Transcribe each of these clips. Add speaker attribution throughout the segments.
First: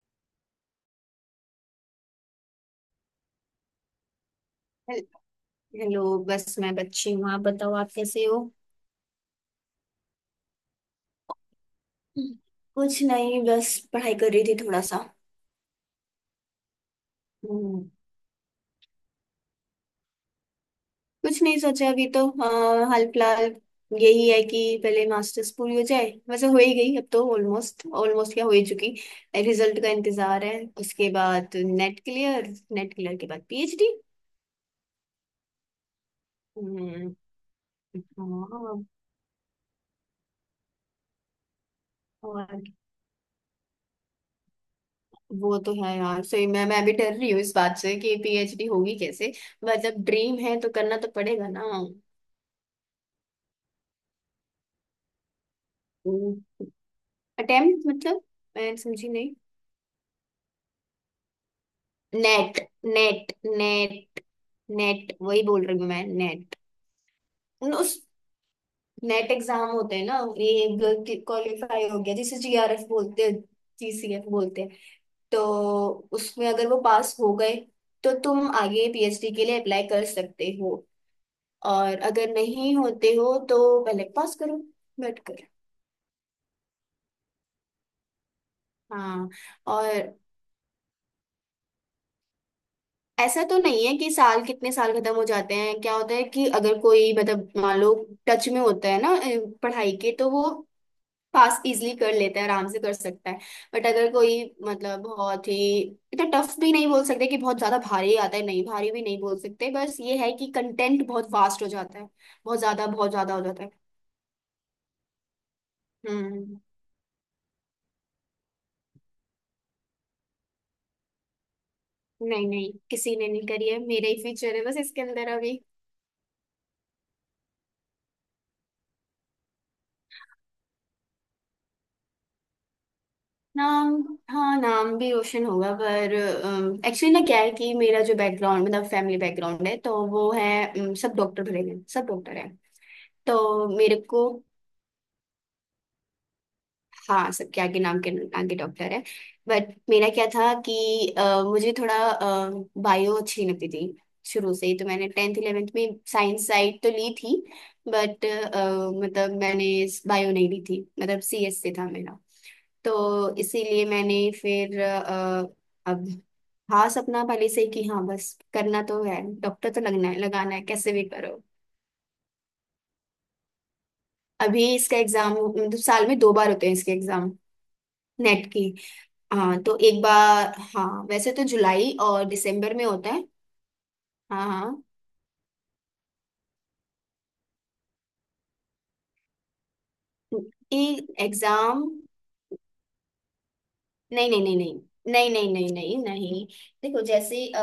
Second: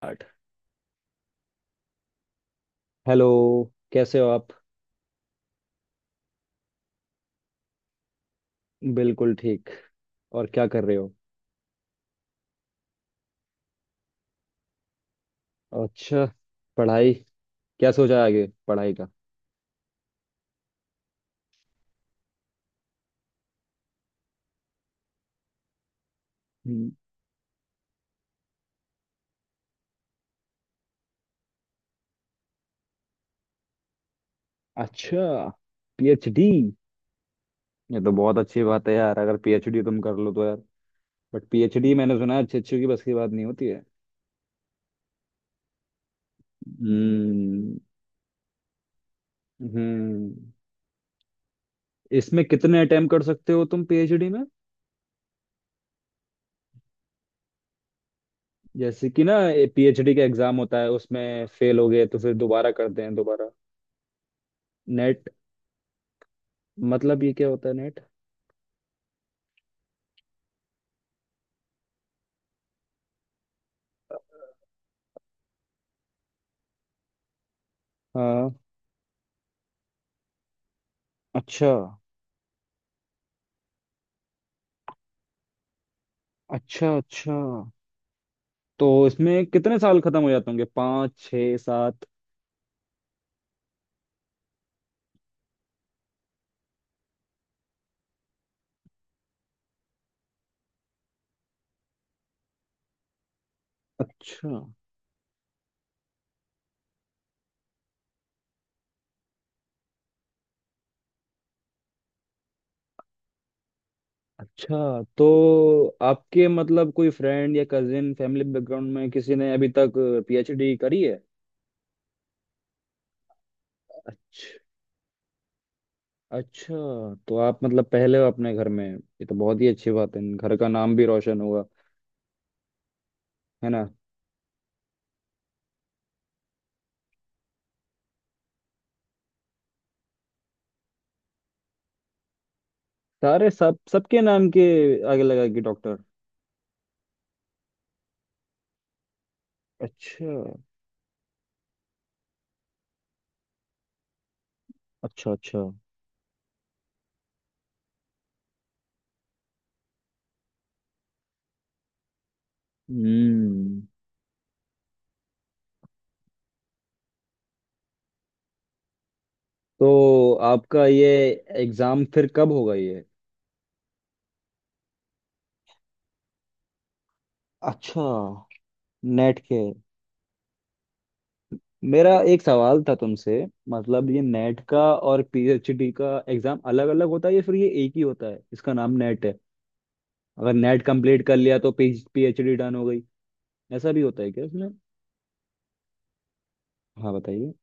Speaker 1: आठ। हेलो, कैसे हो आप?
Speaker 2: हेल- हेलो। बस मैं बच्ची हूँ, आप बताओ आप कैसे हो?
Speaker 1: बिल्कुल ठीक। और क्या कर रहे हो?
Speaker 2: कुछ नहीं, बस पढ़ाई कर रही थी थोड़ा सा।
Speaker 1: अच्छा, पढ़ाई।
Speaker 2: हम्म,
Speaker 1: क्या सोचा है आगे पढ़ाई का?
Speaker 2: कुछ नहीं सोचा अभी तो। हाँ, हाल फिलहाल यही है कि पहले मास्टर्स पूरी हो जाए, वैसे हो ही
Speaker 1: हम्म।
Speaker 2: गई, अब तो ऑलमोस्ट ऑलमोस्ट क्या हो ही चुकी। रिजल्ट का इंतजार है। उसके बाद नेट क्लियर, नेट क्लियर के बाद पीएचडी।
Speaker 1: अच्छा, पीएचडी।
Speaker 2: हम्म।
Speaker 1: ये तो बहुत अच्छी
Speaker 2: हाँ।
Speaker 1: बात है यार, अगर पीएचडी तुम कर लो तो यार। बट पीएचडी मैंने सुना है अच्छे
Speaker 2: और
Speaker 1: अच्छे की बस की बात नहीं होती है।
Speaker 2: वो तो है यार, सही। मैं भी डर रही हूँ इस बात
Speaker 1: हम्म
Speaker 2: से कि पीएचडी होगी कैसे। मतलब
Speaker 1: हम्म,
Speaker 2: ड्रीम है तो करना तो पड़ेगा ना।
Speaker 1: इसमें कितने अटेम्प्ट कर सकते हो तुम पीएचडी में?
Speaker 2: अटेम्प्ट, मतलब मैं
Speaker 1: जैसे
Speaker 2: समझी
Speaker 1: कि ना,
Speaker 2: नहीं।
Speaker 1: पीएचडी का एग्जाम होता है, उसमें फेल हो गए तो फिर
Speaker 2: नेट,
Speaker 1: दोबारा करते हैं
Speaker 2: नेट,
Speaker 1: दोबारा।
Speaker 2: नेट, नेट
Speaker 1: नेट
Speaker 2: वही बोल रही हूँ मैं, नेट।
Speaker 1: मतलब ये क्या होता है,
Speaker 2: उस
Speaker 1: नेट?
Speaker 2: नेट एग्जाम होते हैं ना ये, क्वालिफाई हो गया जिसे जीआरएफ बोलते हैं, जीसीएफ बोलते हैं, तो उसमें अगर वो पास हो गए तो तुम
Speaker 1: हाँ,
Speaker 2: आगे पीएचडी के लिए अप्लाई कर सकते हो।
Speaker 1: अच्छा
Speaker 2: और अगर नहीं होते हो तो पहले पास करो, बैठ कर।
Speaker 1: अच्छा। अच्छा, तो
Speaker 2: हाँ।
Speaker 1: इसमें कितने साल
Speaker 2: और
Speaker 1: खत्म हो जाते होंगे, 5 6 7?
Speaker 2: ऐसा तो नहीं है कि साल कितने साल खत्म हो जाते हैं, क्या होता है कि अगर कोई, मतलब मान लो, टच में होता है ना पढ़ाई के, तो वो पास इजली कर लेता है, आराम से कर सकता है। बट अगर कोई,
Speaker 1: अच्छा
Speaker 2: मतलब बहुत ही, इतना टफ भी नहीं बोल सकते कि बहुत ज्यादा भारी आता है, नहीं, भारी भी नहीं बोल सकते, बस ये है कि कंटेंट बहुत वास्ट हो जाता है, बहुत ज्यादा हो जाता है।
Speaker 1: अच्छा, तो आपके
Speaker 2: हम्म।
Speaker 1: मतलब कोई फ्रेंड या कजिन फैमिली बैकग्राउंड में किसी ने अभी तक पीएचडी करी है?
Speaker 2: नहीं नहीं, किसी ने नहीं करी है, मेरा ही फ्यूचर
Speaker 1: अच्छा।
Speaker 2: है बस इसके अंदर अभी।
Speaker 1: अच्छा, तो आप मतलब पहले हो अपने घर में, ये तो बहुत ही अच्छी बात है, घर का नाम भी रोशन हुआ, है ना?
Speaker 2: नाम। हाँ, नाम भी रोशन होगा, पर एक्चुअली ना क्या है कि मेरा जो बैकग्राउंड, मतलब फैमिली बैकग्राउंड है, तो वो है, सब डॉक्टर भरे हैं, सब डॉक्टर हैं।
Speaker 1: सारे
Speaker 2: तो
Speaker 1: सब,
Speaker 2: मेरे
Speaker 1: सबके
Speaker 2: को,
Speaker 1: नाम के आगे लगा कि डॉक्टर।
Speaker 2: हाँ, सबके आगे नाम के आगे डॉक्टर है। बट मेरा क्या
Speaker 1: अच्छा।
Speaker 2: था कि मुझे थोड़ा बायो अच्छी लगती थी शुरू से ही, तो मैंने
Speaker 1: अच्छा।
Speaker 2: 10th
Speaker 1: अच्छा।
Speaker 2: 11th में साइंस साइड तो ली थी। बट, मतलब मैंने बायो नहीं ली थी, मतलब सीएस से था मेरा, तो
Speaker 1: हम्म।
Speaker 2: इसीलिए मैंने फिर अब, हाँ सपना पहले से ही कि हाँ, बस करना तो है, डॉक्टर तो लगना है,
Speaker 1: तो
Speaker 2: लगाना है
Speaker 1: आपका
Speaker 2: कैसे भी
Speaker 1: ये
Speaker 2: करो।
Speaker 1: एग्जाम फिर कब होगा, ये?
Speaker 2: अभी इसका एग्जाम, मतलब साल में दो बार होते हैं इसके एग्जाम।
Speaker 1: अच्छा,
Speaker 2: नेट की।
Speaker 1: नेट
Speaker 2: हाँ,
Speaker 1: के।
Speaker 2: तो एक बार, हाँ, वैसे तो जुलाई
Speaker 1: मेरा
Speaker 2: और
Speaker 1: एक
Speaker 2: दिसंबर
Speaker 1: सवाल
Speaker 2: में
Speaker 1: था
Speaker 2: होता है।
Speaker 1: तुमसे, मतलब ये
Speaker 2: हाँ
Speaker 1: नेट का
Speaker 2: हाँ,
Speaker 1: और पीएचडी का एग्जाम अलग अलग होता है, या फिर ये एक ही होता है, इसका नाम नेट है? अगर नेट
Speaker 2: ये
Speaker 1: कंप्लीट कर लिया तो
Speaker 2: एग्जाम।
Speaker 1: पीएचडी डन हो गई, ऐसा भी होता
Speaker 2: नहीं
Speaker 1: है
Speaker 2: नहीं
Speaker 1: क्या
Speaker 2: नहीं
Speaker 1: इसमें?
Speaker 2: नहीं नहीं, नहीं नहीं नहीं नहीं। देखो
Speaker 1: हाँ
Speaker 2: जैसे
Speaker 1: बताइए।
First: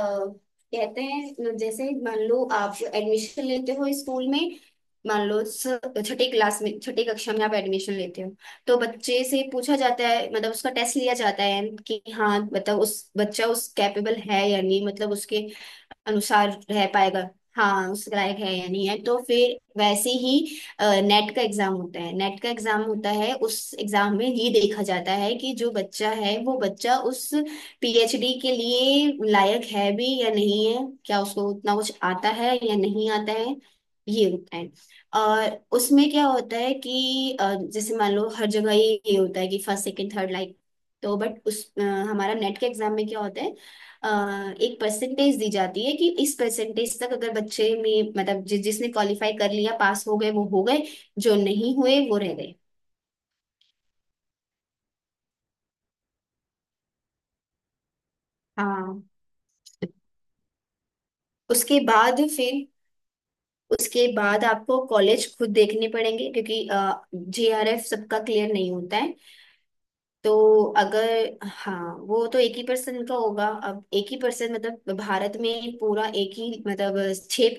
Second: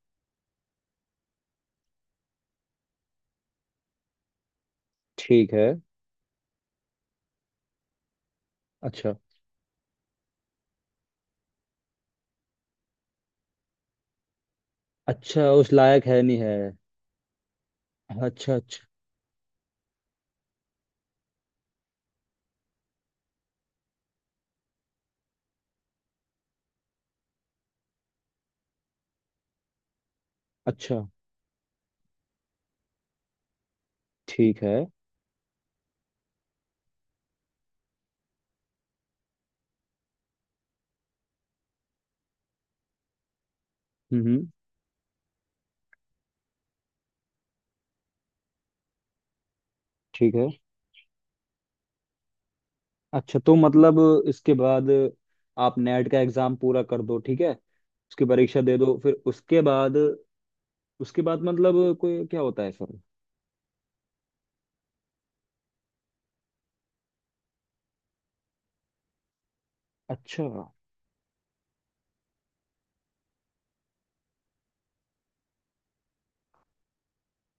Speaker 2: कहते हैं, जैसे मान लो आप एडमिशन लेते हो स्कूल में। मान लो,
Speaker 1: ठीक है।
Speaker 2: छठी क्लास में, छठी कक्षा में आप एडमिशन लेते हो, तो
Speaker 1: अच्छा
Speaker 2: बच्चे से पूछा जाता है, मतलब उसका टेस्ट लिया जाता है कि हाँ मतलब उस बच्चा उस कैपेबल है या नहीं, मतलब उसके
Speaker 1: अच्छा उस लायक है नहीं है।
Speaker 2: अनुसार रह पाएगा। हाँ, उस
Speaker 1: अच्छा
Speaker 2: लायक है
Speaker 1: अच्छा।
Speaker 2: या नहीं है, तो फिर वैसे ही नेट का एग्जाम होता है। नेट का एग्जाम होता है, उस एग्जाम में ये देखा जाता है कि जो बच्चा है वो बच्चा उस पीएचडी के लिए लायक है भी या नहीं है,
Speaker 1: अच्छा।
Speaker 2: क्या उसको उतना कुछ आता है या नहीं आता है। ये होता
Speaker 1: ठीक
Speaker 2: है।
Speaker 1: है।
Speaker 2: और उसमें क्या होता है कि जैसे मान लो हर जगह ये होता है कि फर्स्ट सेकंड थर्ड लाइक। तो बट उस, हमारा नेट के एग्जाम में क्या होता है? अ,
Speaker 1: हम्म हम्म,
Speaker 2: एक परसेंटेज दी जाती है कि इस परसेंटेज तक अगर बच्चे में, मतलब जिसने क्वालिफाई कर लिया, पास हो गए
Speaker 1: ठीक
Speaker 2: वो
Speaker 1: है।
Speaker 2: हो गए, जो नहीं हुए वो रह गए।
Speaker 1: अच्छा, तो मतलब इसके बाद आप नेट का एग्जाम पूरा कर दो, ठीक है, उसकी परीक्षा दे दो,
Speaker 2: हाँ,
Speaker 1: फिर उसके बाद, उसके बाद मतलब
Speaker 2: उसके बाद
Speaker 1: कोई क्या
Speaker 2: फिर,
Speaker 1: होता है सर?
Speaker 2: उसके बाद आपको कॉलेज खुद देखने पड़ेंगे, क्योंकि जेआरएफ सबका क्लियर नहीं होता है।
Speaker 1: अच्छा।
Speaker 2: तो अगर, हाँ वो तो एक ही पर्सन का होगा, अब एक ही पर्सन मतलब भारत में पूरा एक ही, मतलब छः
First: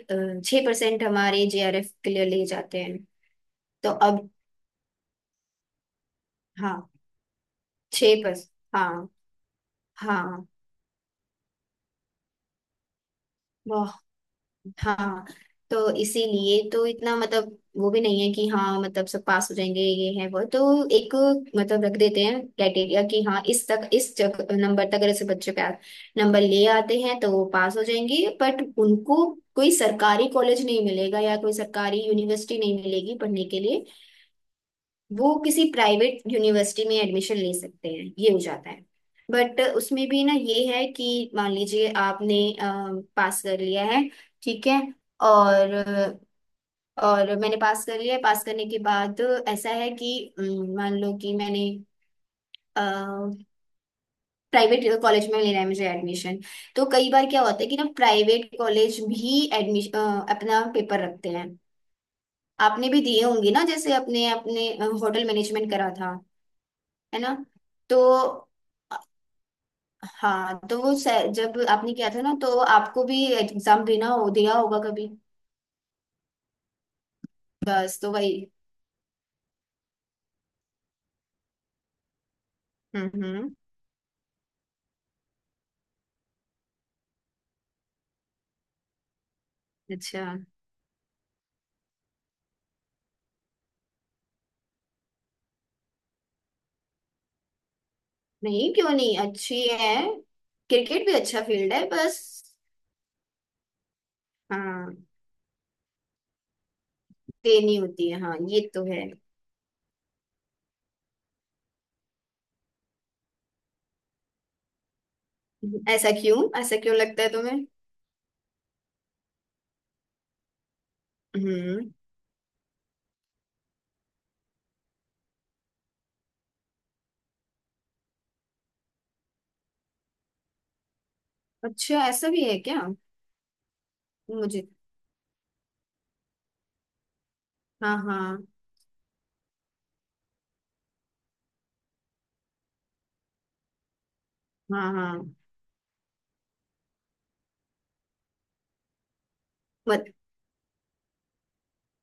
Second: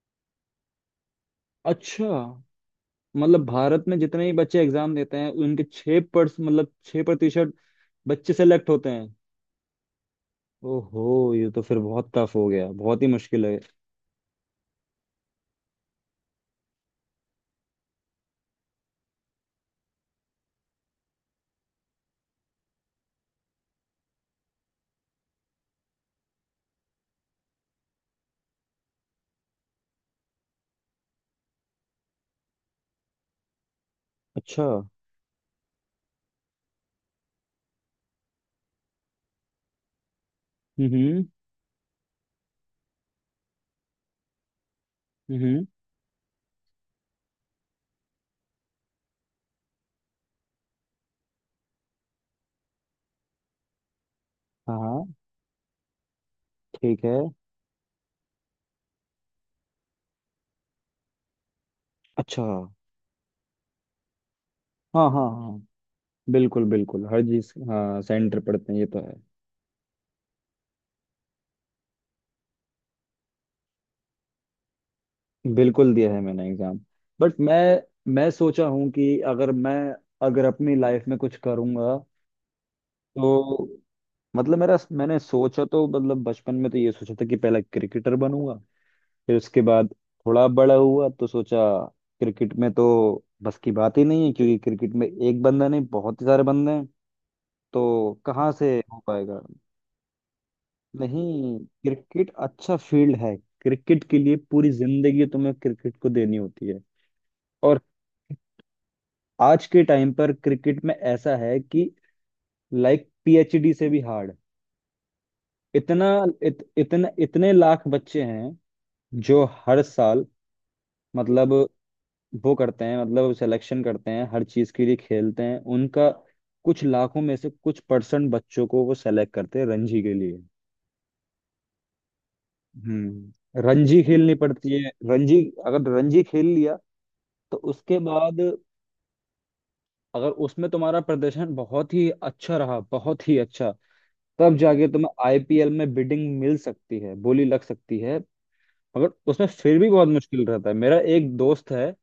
Speaker 2: छः परसेंट हमारे जेआरएफ
Speaker 1: अच्छा,
Speaker 2: क्लियर ले जाते हैं।
Speaker 1: मतलब भारत
Speaker 2: तो
Speaker 1: में जितने
Speaker 2: अब
Speaker 1: ही बच्चे एग्जाम देते हैं उनके छः पर्स मतलब
Speaker 2: हाँ,
Speaker 1: 6%
Speaker 2: छह
Speaker 1: बच्चे
Speaker 2: पर।
Speaker 1: सेलेक्ट होते
Speaker 2: हाँ।
Speaker 1: हैं?
Speaker 2: हाँ।
Speaker 1: ओहो, ये तो फिर बहुत टफ हो गया, बहुत ही मुश्किल है।
Speaker 2: वाह। हाँ। तो इसीलिए तो इतना, मतलब वो भी नहीं है कि हाँ मतलब सब पास हो जाएंगे, ये है वो तो, एक मतलब रख देते हैं क्राइटेरिया कि हाँ इस तक, नंबर तक अगर ऐसे बच्चे पास नंबर ले आते हैं तो वो पास हो जाएंगे, बट उनको कोई सरकारी कॉलेज नहीं मिलेगा या कोई सरकारी यूनिवर्सिटी नहीं मिलेगी पढ़ने के लिए।
Speaker 1: अच्छा।
Speaker 2: वो किसी प्राइवेट यूनिवर्सिटी में एडमिशन ले सकते हैं, ये हो जाता है। बट उसमें भी ना ये है कि
Speaker 1: हम्म
Speaker 2: मान लीजिए आपने पास कर लिया है, ठीक है,
Speaker 1: हम्म।
Speaker 2: और और मैंने पास कर लिया है, पास करने के बाद ऐसा है कि मान लो कि मैंने प्राइवेट
Speaker 1: हाँ,
Speaker 2: कॉलेज में लेना है मुझे एडमिशन। तो
Speaker 1: ठीक
Speaker 2: कई
Speaker 1: है।
Speaker 2: बार क्या होता है कि ना प्राइवेट कॉलेज भी एडमिशन अपना पेपर रखते हैं।
Speaker 1: अच्छा। हाँ
Speaker 2: आपने भी दिए होंगे ना, जैसे अपने अपने
Speaker 1: हाँ
Speaker 2: होटल
Speaker 1: हाँ,
Speaker 2: मैनेजमेंट करा था।
Speaker 1: बिल्कुल बिल्कुल,
Speaker 2: है
Speaker 1: हर
Speaker 2: ना?
Speaker 1: चीज,
Speaker 2: तो
Speaker 1: हाँ, सेंटर पढ़ते हैं, ये तो है।
Speaker 2: हाँ, तो जब आपने किया था ना, तो आपको भी एग्जाम देना हो दिया होगा कभी।
Speaker 1: बिल्कुल, दिया है मैंने एग्जाम। बट मैं
Speaker 2: बस तो
Speaker 1: मैं
Speaker 2: वही।
Speaker 1: सोचा हूँ कि अगर मैं, अगर अपनी लाइफ में कुछ करूँगा तो,
Speaker 2: हम्म।
Speaker 1: मतलब मेरा, मैंने सोचा तो मतलब बचपन में तो ये सोचा था कि पहले क्रिकेटर बनूंगा, फिर उसके बाद
Speaker 2: अच्छा।
Speaker 1: थोड़ा बड़ा हुआ तो सोचा क्रिकेट में तो बस की बात ही नहीं है, क्योंकि क्रिकेट में एक बंदा नहीं, बहुत ही सारे बंदे हैं, तो कहाँ
Speaker 2: नहीं,
Speaker 1: से
Speaker 2: क्यों
Speaker 1: हो
Speaker 2: नहीं,
Speaker 1: पाएगा।
Speaker 2: अच्छी है, क्रिकेट भी अच्छा
Speaker 1: नहीं,
Speaker 2: फील्ड है बस।
Speaker 1: क्रिकेट अच्छा फील्ड है, क्रिकेट के लिए पूरी
Speaker 2: हाँ
Speaker 1: जिंदगी तुम्हें क्रिकेट को देनी होती है।
Speaker 2: देनी
Speaker 1: और
Speaker 2: होती है, हाँ ये तो है।
Speaker 1: आज के टाइम पर क्रिकेट में ऐसा है कि लाइक पीएचडी से भी हार्ड, इतना,
Speaker 2: ऐसा क्यों
Speaker 1: इत,
Speaker 2: ऐसा क्यों
Speaker 1: इतने
Speaker 2: लगता है
Speaker 1: इतने
Speaker 2: तुम्हें?
Speaker 1: लाख बच्चे हैं जो हर साल, मतलब
Speaker 2: हम्म।
Speaker 1: वो करते हैं, मतलब सिलेक्शन करते हैं, हर चीज के लिए खेलते हैं, उनका कुछ लाखों में से कुछ परसेंट बच्चों को वो सेलेक्ट करते हैं रणजी के लिए।
Speaker 2: अच्छा, ऐसा भी है क्या?
Speaker 1: हम्म, रणजी खेलनी
Speaker 2: मुझे।
Speaker 1: पड़ती है रणजी, अगर रणजी खेल लिया तो
Speaker 2: हाँ
Speaker 1: उसके
Speaker 2: हाँ
Speaker 1: बाद, अगर उसमें तुम्हारा प्रदर्शन बहुत ही अच्छा रहा, बहुत ही अच्छा, तब
Speaker 2: हाँ
Speaker 1: जाके तुम्हें
Speaker 2: हाँ।
Speaker 1: आईपीएल में बिडिंग मिल सकती है, बोली लग सकती है। मगर उसमें फिर भी
Speaker 2: मत
Speaker 1: बहुत मुश्किल रहता है। मेरा एक दोस्त है,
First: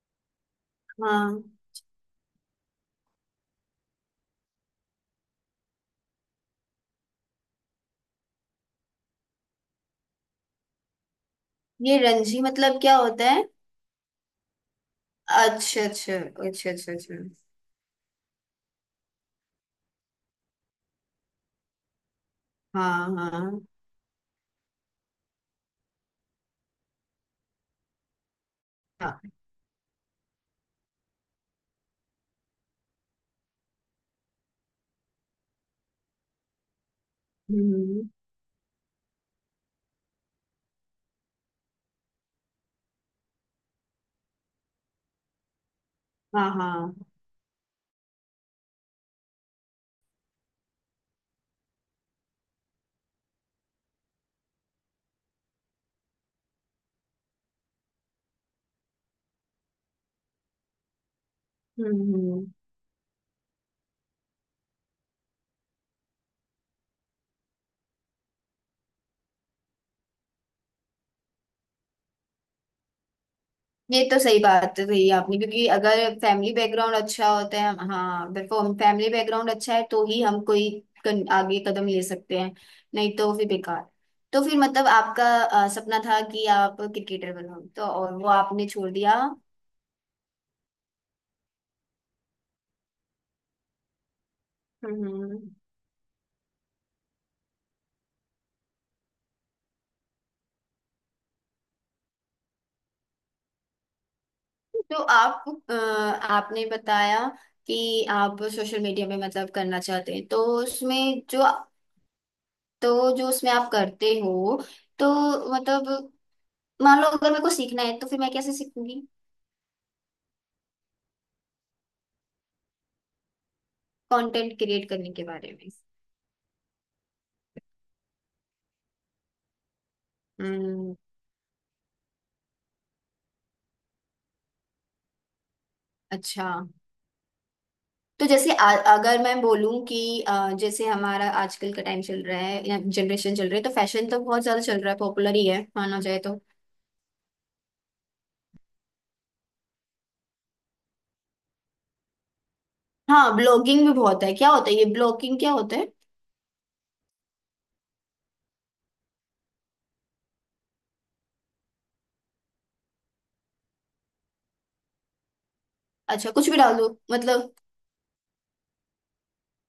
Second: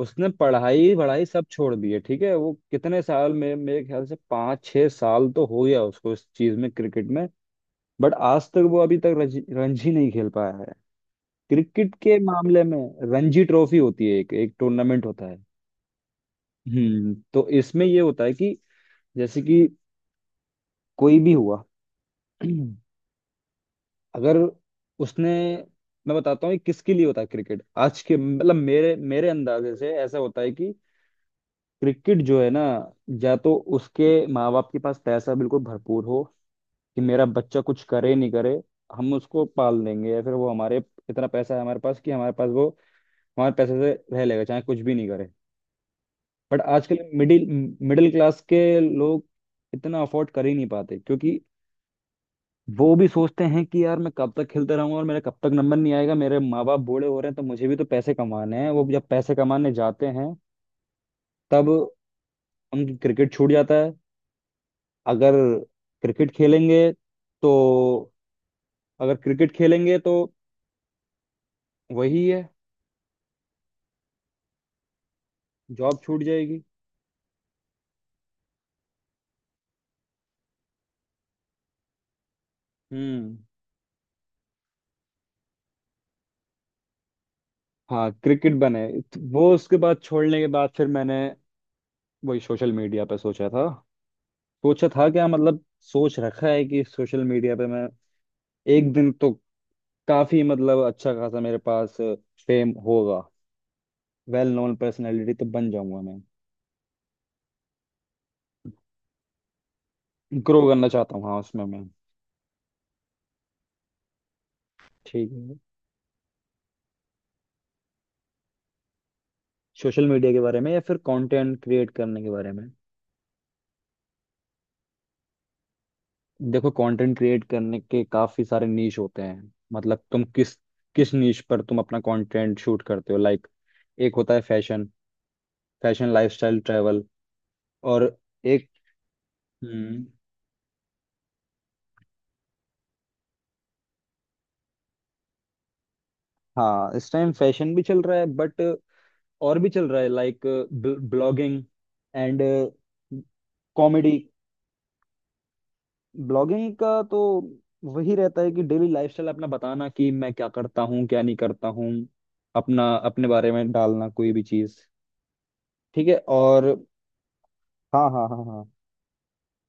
Speaker 1: उसने पढ़ाई वढ़ाई
Speaker 2: हाँ।
Speaker 1: सब छोड़ दी है, ठीक है, वो कितने साल में, मेरे ख्याल से 5 6 साल तो हो गया उसको इस चीज में, क्रिकेट में, बट आज तक वो अभी तक रणजी नहीं खेल पाया है क्रिकेट
Speaker 2: ये
Speaker 1: के
Speaker 2: रणजी
Speaker 1: मामले में।
Speaker 2: मतलब क्या होता है?
Speaker 1: रणजी ट्रॉफी होती है, एक एक टूर्नामेंट होता है।
Speaker 2: अच्छा अच्छा अच्छा अच्छा अच्छा
Speaker 1: हम्म,
Speaker 2: अच्छा।
Speaker 1: तो इसमें ये होता है कि जैसे कि कोई भी हुआ,
Speaker 2: हाँ हाँ
Speaker 1: अगर उसने, मैं बताता हूँ ये किसके लिए होता है, क्रिकेट आज के, मतलब मेरे
Speaker 2: हाँ।
Speaker 1: मेरे अंदाजे से ऐसा होता है कि क्रिकेट जो है ना, या तो उसके माँ बाप के पास पैसा बिल्कुल भरपूर हो कि मेरा बच्चा कुछ
Speaker 2: हम्म।
Speaker 1: करे नहीं करे, हम उसको पाल देंगे, या फिर वो हमारे, इतना पैसा है हमारे पास कि हमारे पास वो, हमारे पैसे से रह लेगा चाहे कुछ भी नहीं करे।
Speaker 2: हाँ
Speaker 1: बट
Speaker 2: हाँ।
Speaker 1: आजकल मिडिल मिडिल क्लास के लोग इतना अफोर्ड कर ही नहीं पाते, क्योंकि वो भी सोचते हैं कि यार मैं कब तक खेलते रहूंगा और मेरा कब तक नंबर नहीं आएगा, मेरे माँ बाप बूढ़े हो रहे हैं, तो मुझे भी तो पैसे कमाने हैं, वो जब पैसे कमाने जाते हैं तब
Speaker 2: हम्म।
Speaker 1: उनकी क्रिकेट छूट जाता है। अगर क्रिकेट खेलेंगे तो, अगर क्रिकेट खेलेंगे तो वही है,
Speaker 2: ये तो सही बात है, सही आपने, क्योंकि
Speaker 1: जॉब
Speaker 2: अगर
Speaker 1: छूट
Speaker 2: फैमिली
Speaker 1: जाएगी।
Speaker 2: बैकग्राउंड अच्छा होता है, हाँ बिल्कुल, फैमिली बैकग्राउंड अच्छा है तो ही हम कोई आगे कदम ले सकते हैं, नहीं तो
Speaker 1: हम्म।
Speaker 2: फिर बेकार। तो फिर, मतलब आपका सपना था कि आप क्रिकेटर बनो, तो
Speaker 1: हाँ,
Speaker 2: और वो
Speaker 1: क्रिकेट
Speaker 2: आपने
Speaker 1: बने,
Speaker 2: छोड़ दिया।
Speaker 1: वो उसके बाद, छोड़ने के बाद फिर मैंने वही सोशल मीडिया पे सोचा था। सोचा था क्या,
Speaker 2: हम्म।
Speaker 1: मतलब सोच रखा है कि सोशल मीडिया पे मैं एक दिन तो काफी, मतलब अच्छा खासा मेरे पास फेम होगा, वेल नोन
Speaker 2: तो
Speaker 1: पर्सनैलिटी तो बन जाऊंगा मैं।
Speaker 2: आपने बताया कि आप सोशल मीडिया में मतलब करना चाहते हैं, तो
Speaker 1: ग्रो करना चाहता
Speaker 2: उसमें
Speaker 1: हूँ, हाँ
Speaker 2: जो,
Speaker 1: उसमें मैं।
Speaker 2: तो जो उसमें आप करते हो, तो
Speaker 1: ठीक है।
Speaker 2: मतलब, मान लो अगर मेरे को सीखना है तो फिर मैं कैसे सीखूंगी?
Speaker 1: सोशल मीडिया के बारे में या फिर कंटेंट क्रिएट करने के बारे में?
Speaker 2: कंटेंट क्रिएट करने के बारे में।
Speaker 1: देखो, कंटेंट क्रिएट करने के काफी सारे नीश होते हैं, मतलब तुम किस
Speaker 2: हम्म।
Speaker 1: किस नीश पर तुम अपना कंटेंट शूट करते हो, लाइक एक होता है फैशन, फैशन
Speaker 2: अच्छा।
Speaker 1: लाइफस्टाइल ट्रैवल, और
Speaker 2: तो जैसे
Speaker 1: एक।
Speaker 2: अगर मैं बोलूं कि
Speaker 1: हम्म,
Speaker 2: जैसे हमारा आजकल का टाइम चल रहा है या जनरेशन चल रही है, तो फैशन तो बहुत ज्यादा चल रहा है, पॉपुलर ही है माना जाए तो।
Speaker 1: हाँ इस टाइम फैशन भी चल रहा है, बट और भी चल रहा है, लाइक ब्लॉगिंग एंड
Speaker 2: हाँ, ब्लॉगिंग भी
Speaker 1: कॉमेडी।
Speaker 2: बहुत है, क्या होता है ये ब्लॉगिंग, क्या होता है?
Speaker 1: ब्लॉगिंग का तो वही रहता है कि डेली लाइफस्टाइल अपना बताना कि मैं क्या करता हूँ, क्या नहीं करता हूँ, अपना, अपने बारे में डालना, कोई भी चीज, ठीक है।
Speaker 2: अच्छा, कुछ भी
Speaker 1: और
Speaker 2: डाल दो मतलब?
Speaker 1: हाँ हाँ हाँ हाँ,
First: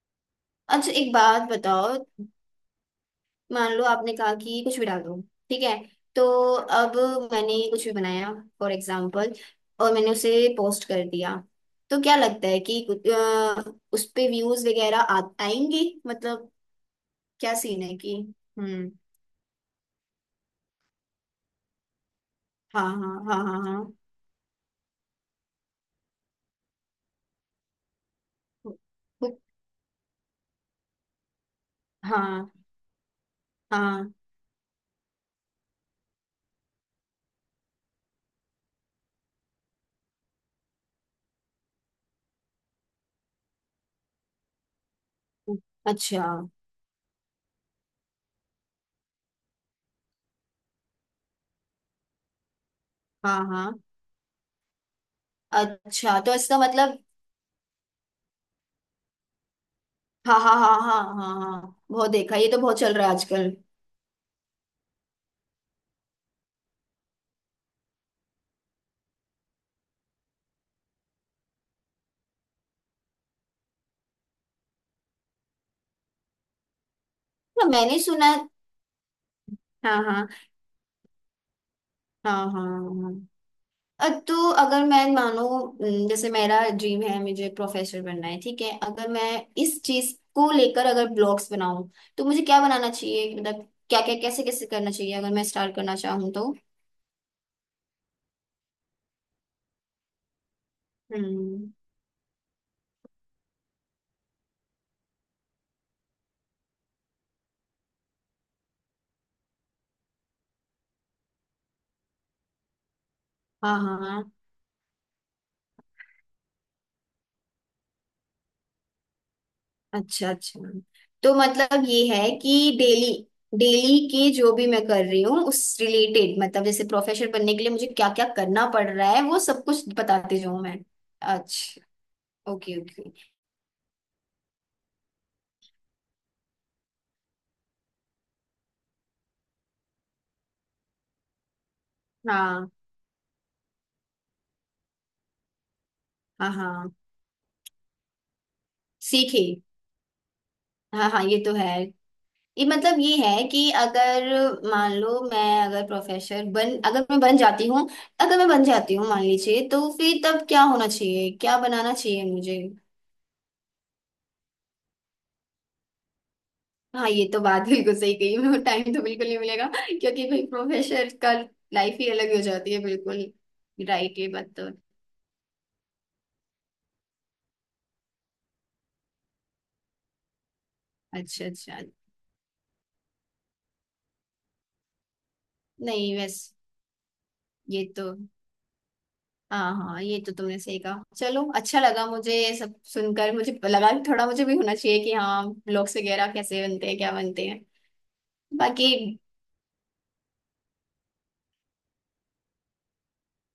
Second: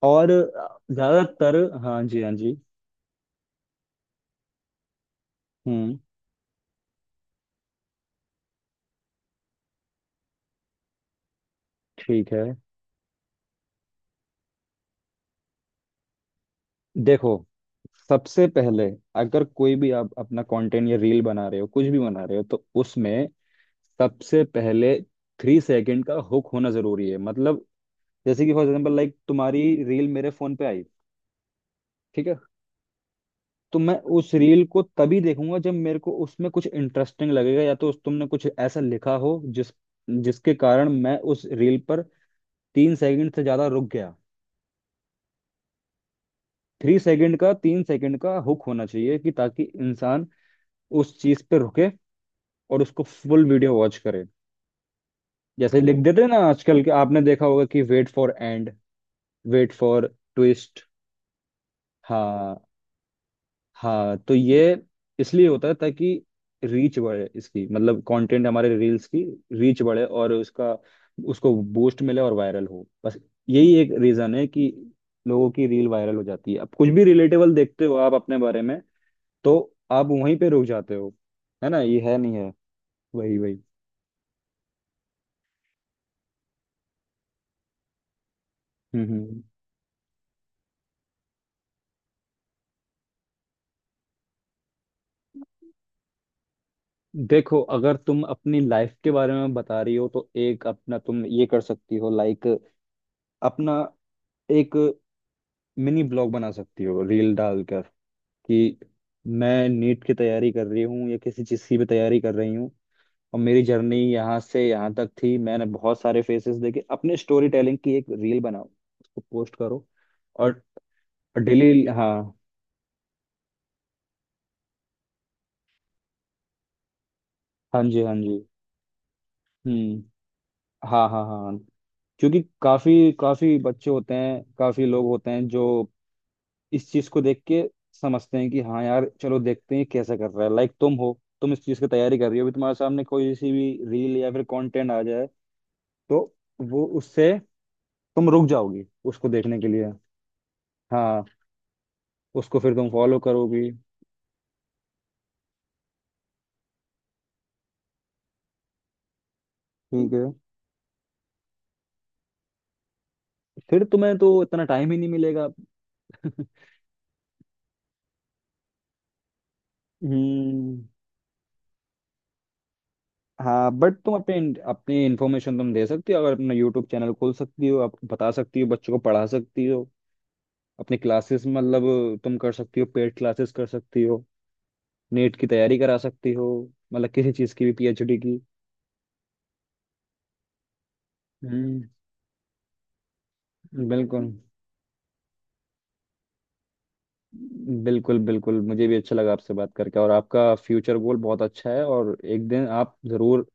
Speaker 1: और
Speaker 2: अच्छा, एक बात
Speaker 1: ज्यादातर,
Speaker 2: बताओ।
Speaker 1: हाँ जी हाँ जी।
Speaker 2: मान लो आपने कहा कि कुछ भी डाल दो, ठीक है,
Speaker 1: हम्म,
Speaker 2: तो अब मैंने कुछ भी बनाया फॉर एग्जाम्पल, और मैंने उसे पोस्ट कर दिया, तो क्या
Speaker 1: ठीक है।
Speaker 2: लगता है कि कुछ, उस पे व्यूज वगैरह आएंगे? मतलब
Speaker 1: देखो,
Speaker 2: क्या सीन है कि?
Speaker 1: सबसे पहले,
Speaker 2: हम्म।
Speaker 1: अगर कोई भी आप अपना कंटेंट या रील बना रहे हो, कुछ भी बना रहे हो, तो
Speaker 2: हाँ हाँ
Speaker 1: उसमें
Speaker 2: हाँ हाँ हाँ।
Speaker 1: सबसे पहले 3 सेकंड का हुक होना जरूरी है, मतलब जैसे कि फॉर एग्जांपल लाइक
Speaker 2: हुक-
Speaker 1: तुम्हारी रील मेरे फोन पे आई, ठीक है,
Speaker 2: हाँ
Speaker 1: तो मैं
Speaker 2: हाँ।
Speaker 1: उस रील को तभी देखूंगा जब मेरे को उसमें कुछ इंटरेस्टिंग लगेगा, या तो उस, तुमने कुछ ऐसा लिखा हो जिस, जिसके कारण मैं उस रील पर 3 सेकंड से ज्यादा रुक गया।
Speaker 2: अच्छा।
Speaker 1: 3 सेकंड का, 3 सेकंड का हुक होना चाहिए कि ताकि इंसान उस चीज पे रुके और उसको
Speaker 2: हाँ
Speaker 1: फुल
Speaker 2: हाँ।
Speaker 1: वीडियो वॉच करे। जैसे लिख
Speaker 2: अच्छा
Speaker 1: देते हैं
Speaker 2: तो
Speaker 1: ना
Speaker 2: इसका
Speaker 1: आजकल के,
Speaker 2: मतलब।
Speaker 1: आपने देखा होगा कि wait for and, wait for
Speaker 2: हाँ हाँ हाँ
Speaker 1: ट्विस्ट।
Speaker 2: हाँ हाँ हाँ, बहुत देखा, ये
Speaker 1: हाँ
Speaker 2: तो बहुत चल रहा है आजकल।
Speaker 1: हाँ, तो ये इसलिए होता है ताकि रीच बढ़े इसकी, मतलब कंटेंट हमारे रील्स की रीच बढ़े और उसका, उसको बूस्ट मिले और वायरल हो, बस। यही एक रीजन है कि लोगों की रील वायरल हो जाती है। अब कुछ भी रिलेटेबल
Speaker 2: तो
Speaker 1: देखते हो
Speaker 2: मैंने
Speaker 1: आप
Speaker 2: सुना
Speaker 1: अपने
Speaker 2: है।
Speaker 1: बारे में, तो
Speaker 2: हाँ
Speaker 1: आप
Speaker 2: हाँ
Speaker 1: वहीं पे रुक जाते हो, है ना, ये है नहीं
Speaker 2: हाँ
Speaker 1: है,
Speaker 2: हाँ हाँ।
Speaker 1: वही वही।
Speaker 2: तो अगर मैं मानो न, जैसे मेरा ड्रीम है मुझे प्रोफेसर बनना है, ठीक है, अगर मैं
Speaker 1: हम्म।
Speaker 2: इस चीज को लेकर अगर ब्लॉग्स बनाऊं, तो मुझे क्या बनाना चाहिए मतलब, क्या क्या कैसे कैसे करना चाहिए अगर मैं स्टार्ट करना चाहूँ तो?
Speaker 1: देखो, अगर तुम अपनी लाइफ के बारे में बता रही हो तो एक अपना तुम ये कर
Speaker 2: हम्म।
Speaker 1: सकती हो, लाइक अपना एक मिनी ब्लॉग बना सकती हो रील डालकर कि मैं नीट की तैयारी कर रही हूँ या किसी चीज़ की भी तैयारी कर रही हूँ, और मेरी
Speaker 2: हाँ
Speaker 1: जर्नी
Speaker 2: हाँ हाँ।
Speaker 1: यहाँ से यहाँ तक थी, मैंने बहुत सारे फेसेस देखे अपने, स्टोरी टेलिंग की एक रील बनाओ, उसको पोस्ट करो।
Speaker 2: अच्छा अच्छा।
Speaker 1: और
Speaker 2: तो मतलब
Speaker 1: डेली,
Speaker 2: ये है
Speaker 1: हाँ
Speaker 2: कि डेली, डेली के जो भी मैं कर रही हूँ उस रिलेटेड, मतलब जैसे प्रोफेसर बनने के लिए
Speaker 1: हाँ
Speaker 2: मुझे
Speaker 1: जी
Speaker 2: क्या
Speaker 1: हाँ
Speaker 2: क्या
Speaker 1: जी,
Speaker 2: करना पड़ रहा है वो सब कुछ
Speaker 1: हम्म,
Speaker 2: बताते जाऊँ मैं।
Speaker 1: हाँ हाँ हाँ,
Speaker 2: अच्छा।
Speaker 1: क्योंकि
Speaker 2: ओके
Speaker 1: काफी
Speaker 2: ओके।
Speaker 1: काफी बच्चे होते हैं, काफी लोग होते हैं जो इस चीज को देख के समझते हैं कि हाँ यार चलो देखते हैं कैसे कर रहा है, लाइक तुम हो, तुम इस चीज की तैयारी कर रही हो, अभी
Speaker 2: हाँ
Speaker 1: तुम्हारे सामने कोई सी भी रील या फिर कंटेंट आ जाए तो
Speaker 2: हाँ
Speaker 1: वो
Speaker 2: हाँ।
Speaker 1: उससे तुम रुक जाओगी उसको
Speaker 2: सीखे।
Speaker 1: देखने के लिए।
Speaker 2: हाँ हाँ,
Speaker 1: हाँ,
Speaker 2: ये तो है।
Speaker 1: उसको
Speaker 2: ये
Speaker 1: फिर तुम
Speaker 2: मतलब ये
Speaker 1: फॉलो
Speaker 2: है
Speaker 1: करोगी।
Speaker 2: कि अगर मान लो मैं, अगर मैं बन जाती हूँ अगर मैं बन जाती हूँ मान लीजिए, तो
Speaker 1: ठीक
Speaker 2: फिर
Speaker 1: है,
Speaker 2: तब क्या होना चाहिए, क्या बनाना चाहिए मुझे?
Speaker 1: फिर तुम्हें तो इतना टाइम ही नहीं मिलेगा।
Speaker 2: हाँ ये तो बात बिल्कुल सही कही, मेरे को टाइम तो बिल्कुल नहीं मिलेगा, क्योंकि भाई
Speaker 1: हम्म।
Speaker 2: प्रोफेसर का लाइफ ही अलग हो जाती है
Speaker 1: हाँ,
Speaker 2: बिल्कुल।
Speaker 1: बट तुम
Speaker 2: राइट, ये
Speaker 1: अपने,
Speaker 2: बात तो।
Speaker 1: अपनी इंफॉर्मेशन तुम दे सकती हो, अगर अपना यूट्यूब चैनल खोल सकती हो, आप बता सकती हो, बच्चों को पढ़ा सकती हो, अपनी क्लासेस,
Speaker 2: अच्छा अच्छा।
Speaker 1: मतलब तुम कर सकती हो, पेड क्लासेस कर सकती हो, नेट की तैयारी करा
Speaker 2: नहीं
Speaker 1: सकती हो,
Speaker 2: वैसे,
Speaker 1: मतलब किसी चीज़ की भी,
Speaker 2: ये तो,
Speaker 1: पीएचडी की।
Speaker 2: हाँ हाँ, ये तो तुमने सही कहा, चलो अच्छा
Speaker 1: हम्म,
Speaker 2: लगा मुझे ये सब सुनकर, मुझे लगा कि थोड़ा
Speaker 1: बिल्कुल।
Speaker 2: मुझे भी होना चाहिए कि हाँ ब्लॉग्स वगैरह कैसे बनते हैं, क्या बनते हैं।
Speaker 1: बिल्कुल बिल्कुल, मुझे
Speaker 2: बाकी
Speaker 1: भी अच्छा लगा आपसे बात करके, और आपका फ्यूचर गोल बहुत अच्छा है, और एक दिन आप जरूर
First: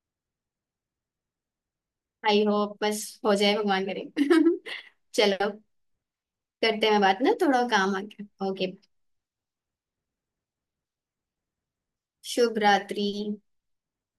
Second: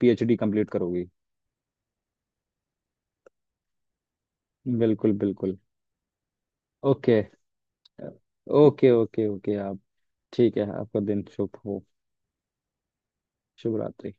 Speaker 1: पीएचडी कंप्लीट करोगी।
Speaker 2: आई होप, बस हो जाए भगवान करे
Speaker 1: बिल्कुल
Speaker 2: चलो,
Speaker 1: बिल्कुल।
Speaker 2: करते हैं
Speaker 1: ओके।
Speaker 2: बात ना, थोड़ा काम आ गया, ओके।
Speaker 1: ओके ओके ओके आप, ठीक है, आपका दिन शुभ हो।
Speaker 2: शुभ रात्रि।
Speaker 1: शुभ रात्रि।